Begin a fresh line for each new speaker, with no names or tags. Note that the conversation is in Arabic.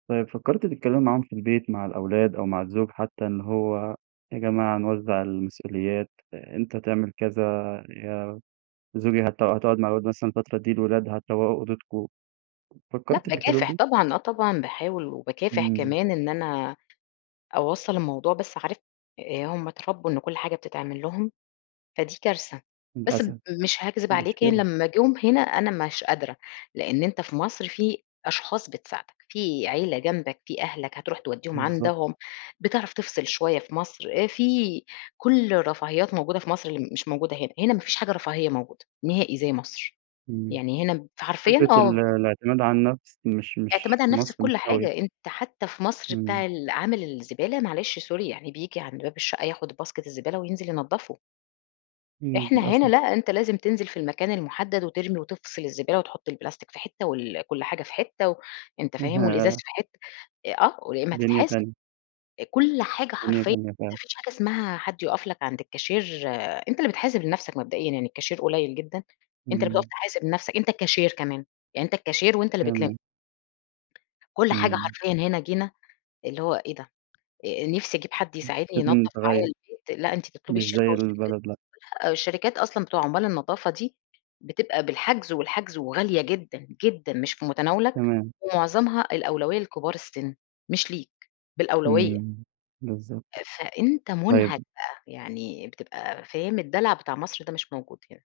طيب فكرتِ تتكلّمي معاهم في البيت مع الأولاد أو مع الزوج حتّى، إن هو يا جماعة نوزّع المسؤوليات، أ أنت تعمل كذا يا زوجي هت هتقعد مع الولاد مثلًا الفترة دي، الولاد هتروّقوا أوضتكم،
لأ،
فكرتِ في الحلول
باكافح
دي؟
طبعًا، آه طبعًا باحاول وباكافح
إمم.
كمان إن أنا أوصّل الموضوع، بس عارف آآ هم اتربوا إن كل حاجة بتتعمل لهم فدي كارثة، بس ب
للأسف
مش هاكذب عليك يعني
مشكلة.
لمّا جُم هنا أنا مش قادرة، لإن أنت في مصر في أشخاص بتساعدك، في عيلة جنبك، في أهلك هتروح تودّيهم
بالضبط
عندهم، بتعرف تفصل شويّة في مصر، آآ في كل الرفاهيات موجودة في مصر اللي مش موجودة هنا، هنا ما فيش حاجة رفاهية موجودة نهائي زي مصر.
إمم.
يعني هنا فحرفيًا
فكرة ال
آه.
الاعتماد على النفس مش
اعتماد
مش
على
في
النفس في
مصر مش
كل
أوي.
حاجة، أنت حتّى في مصر
إمم.
بتاع العامل الزبالة معلش sorry يعني، بييجي عند باب الشقّة ياخد باسكت الزبالة وينزل ينضفه.
امم
إحنا هنا
للأسف.
لأ، أنت لازم تنزل في المكان المحدد وترمي وتفصل الزبالة، وتحط البلاستيك في حتّة وال كل حاجة في حتّة، وأنت
[unintelligible]
فاهم الإزاز
ياه!
في حتّة آه ويا إما
دنيا
تتحاسب.
تانية.
كل حاجة
دنيا
حرفيًا
تانية
ما
فعلًا.
فيش حاجة إسمها حد يقف لك عند الكاشير، أنت اللي بتحاسب لنفسك مبدئيًا يعني الكاشير قليل جدًا، أنت اللي بتقف
إمم.
تحاسب لنفسك، أنت الكاشير كمان يعني أنت الكاشير وأنت اللي بتلم.
تمام.
كل حاجة
إمم.
حرفيًا هنا جينا اللي هو إيه ده؟! آآ نفسي أجيب حد
[unintelligible]
يساعدني ينضف
لازم
معايا
يتغير.
البيت، لأ أنت تطلبي
مش
الشركة
زي
والشركات
البلد لأ.
لأ الشركات أصلًا بتوع عمّال النضافة دي بتبقى بالحجز، والحجز وغالية جدًا جدًا، مش في متناولك،
تمام.
ومعظمها الأولوية لكبار السن مش ليك بالأولوية.
إمم بالضبط.
فأنت منهك
طيب
بقى، يعني بتبقى فاهم الدلع بتاع مصر ده مش موجود هنا.